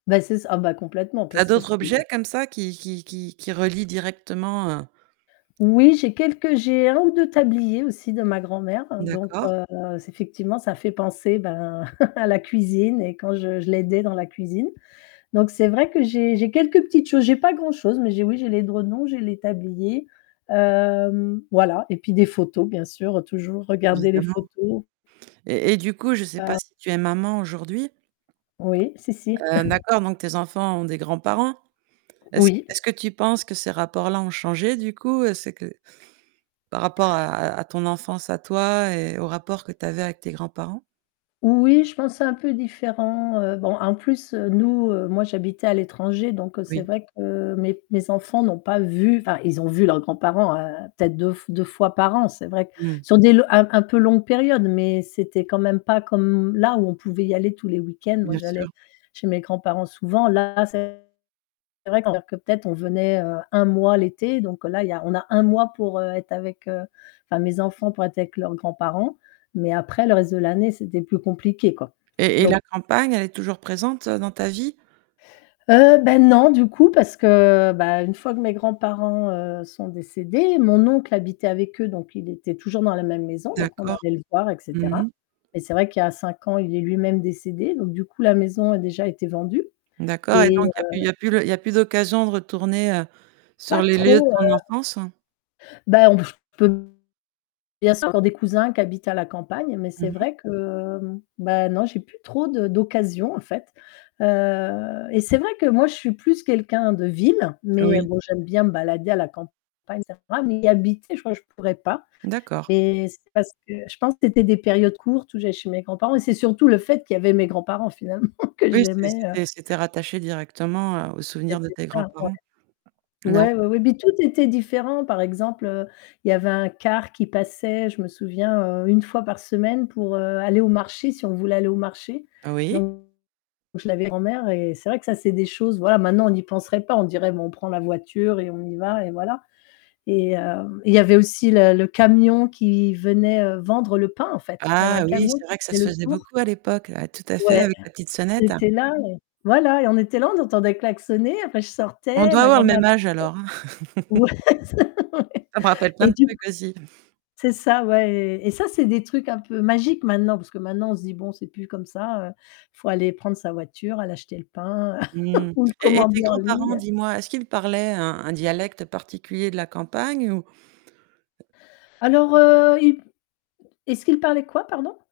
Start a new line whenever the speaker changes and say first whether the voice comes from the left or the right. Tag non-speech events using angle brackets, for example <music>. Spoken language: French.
left: Bah c'est ça ah bah complètement
right: Il y a
left: parce que
right: d'autres
left: c'est
right: objets comme ça qui qui qui qui relient directement, heu
left: Oui j'ai quelques, j'ai 1 ou 2 tabliers aussi de ma grand-mère donc
right: D'accord.
left: heu, effectivement ça fait penser bah <chuckles> à la cuisine et quand je je l'aidais dans la cuisine. Donc c'est vrai que j'ai j'ai quelques petites choses, j'ai pas grand-chose, mais j'ai oui j'ai les journaux, j'ai les tabliers, hem, voilà et puis des photos bien sûr toujours garder les
right: Évidemment
left: photos
right: et et du coup je sais pas
left: Heu
right: si tu es maman aujourd'hui.
left: Oui si, si.
right: Heu
left: <chuckles>
right: d'accord, donc tes enfants ont des grands-parents. Est-ce que
left: Oui.
right: est-ce que tu penses que ces rapports-là ont changé du coup? Est-ce que par rapport à à ton enfance à toi et heu, au rapport que tu avais avec tes grands-parents?
left: Oui, je pense c'est un peu différent, heu, bon en plus, heu, nous moi j'habitais à l'étranger donc c'est
right: Oui.
left: vrai que mes mes enfants n'ont pas vu, enfin ils ont vu leurs grands-parents peut-être deu deux fois par an, c'est vrai
right: Mmh.
left: sur des un un peu longue période, mais c'était quand même pas comme là où on pouvait y aller tous les week-ends, moi
right: Bien
left: j'allais
right: sûr.
left: chez mes grands-parents souvent là c'est vrai que peut-être on venait un mois l'été donc là il y a on a un mois pour être avec, heu, enfin mes enfants pour être avec leurs grands-parents, mais après le reste de l'année c'était plus compliqué quoi.
right: Et et la
left: Donc
right: campagne elle est toujours présente dans ta vie?
left: Heu, bah non du coup parce que, heu, une fois que mes grands-parents, heu, sont décédés, mon oncle habitait avec eux donc il était toujours dans la même maison donc on
right: D'accord.
left: allait le voir et
right: Mmh mh.
left: cetera et c'est vrai qu'il y a 5 ans il est lui-même décédé donc du coup la maison a déjà été vendue
right: D'accord et
left: et heu
right: donc il y a plus il y a plus d'occasion de retourner
left: Pas
right: sur les lieux de
left: trop, heu
right: ton enfance?
left: Bah <unintelligible> bien sûr encore des cousins qui habitent à la campagne, mais
right: Mmh
left: c'est
right: mh.
left: vrai que, heu, bah non j'ai plus trop de d'occasions en fait, heu et c'est vrai que moi je suis plus quelqu'un de ville, mais
right: Oui.
left: bon j'aime bien me balader à la campag <unintelligible> mais y habiter, je crois que je pourrais pas
right: D'accord.
left: mais c'est parce que je pense que c'était des périodes courtes où j'allais chez mes grands-parents et c'est surtout le fait qu'il y avait mes grands-parents finalement que
right: Oui c'é
left: j'aimais, heu
right: c'était c'était rattaché directement aux souvenirs de
left: C'était
right: tes
left: simple ouais. ouais.
right: grands-parents. D'acc
left: Ouais, ouais, ouais mais tout était différent par exemple, heu, il y avait un car qui passait, je me souviens, heu, 1 fois par semaine pour, heu, aller au marché si on voulait aller au marché
right: Oui.
left: donc je l'avais grand-mère et c'est vrai que ça c'est des choses voilà maintenant on n'y penserait pas on dirait: «Bon on prend la voiture et on y va et voilà». Et hem, il y avait aussi le le camion qui venait vendre le pain en fait, il y avait un
right: Ah oui,
left: camion
right: c'est
left: qui
right: vrai que ça
left: faisait
right: se
left: le
right: faisait
left: tour
right: beaucoup à l'époque, ah, tout à fait
left: ouais,
right: avec la petite
left: il
right: sonnette.
left: était là ouais. Voilà et on était là, on entendait klaxonner, enfin je
right: On
left: sortais,
right: doit
left: ma
right: avoir le
left: grand-mère,
right: même
left: <unintelligible>
right: âge alors.
left: ouais,
right: <chuckles>
left: ouais <laughs>
right: Ça me rappelle plein
left: et
right: de
left: du coup
right: trucs aussi. <chuckles>
left: c'est ça ouais, et ça c'est des trucs un peu magiques maintenant, parce que maintenant on se dit: «Bon, c'est plus comme ça, faut aller prendre sa voiture, aller acheter le pain
right: Mmh,
left: <chuckles> ou le
right: et et tes
left: commander en
right: grands-parents,
left: ligne».
right: dis-moi, est-ce qu'ils parlaient un un dialecte particulier de la campagne ou
left: Alors heu, il est-ce qu'il parlait quoi pardon?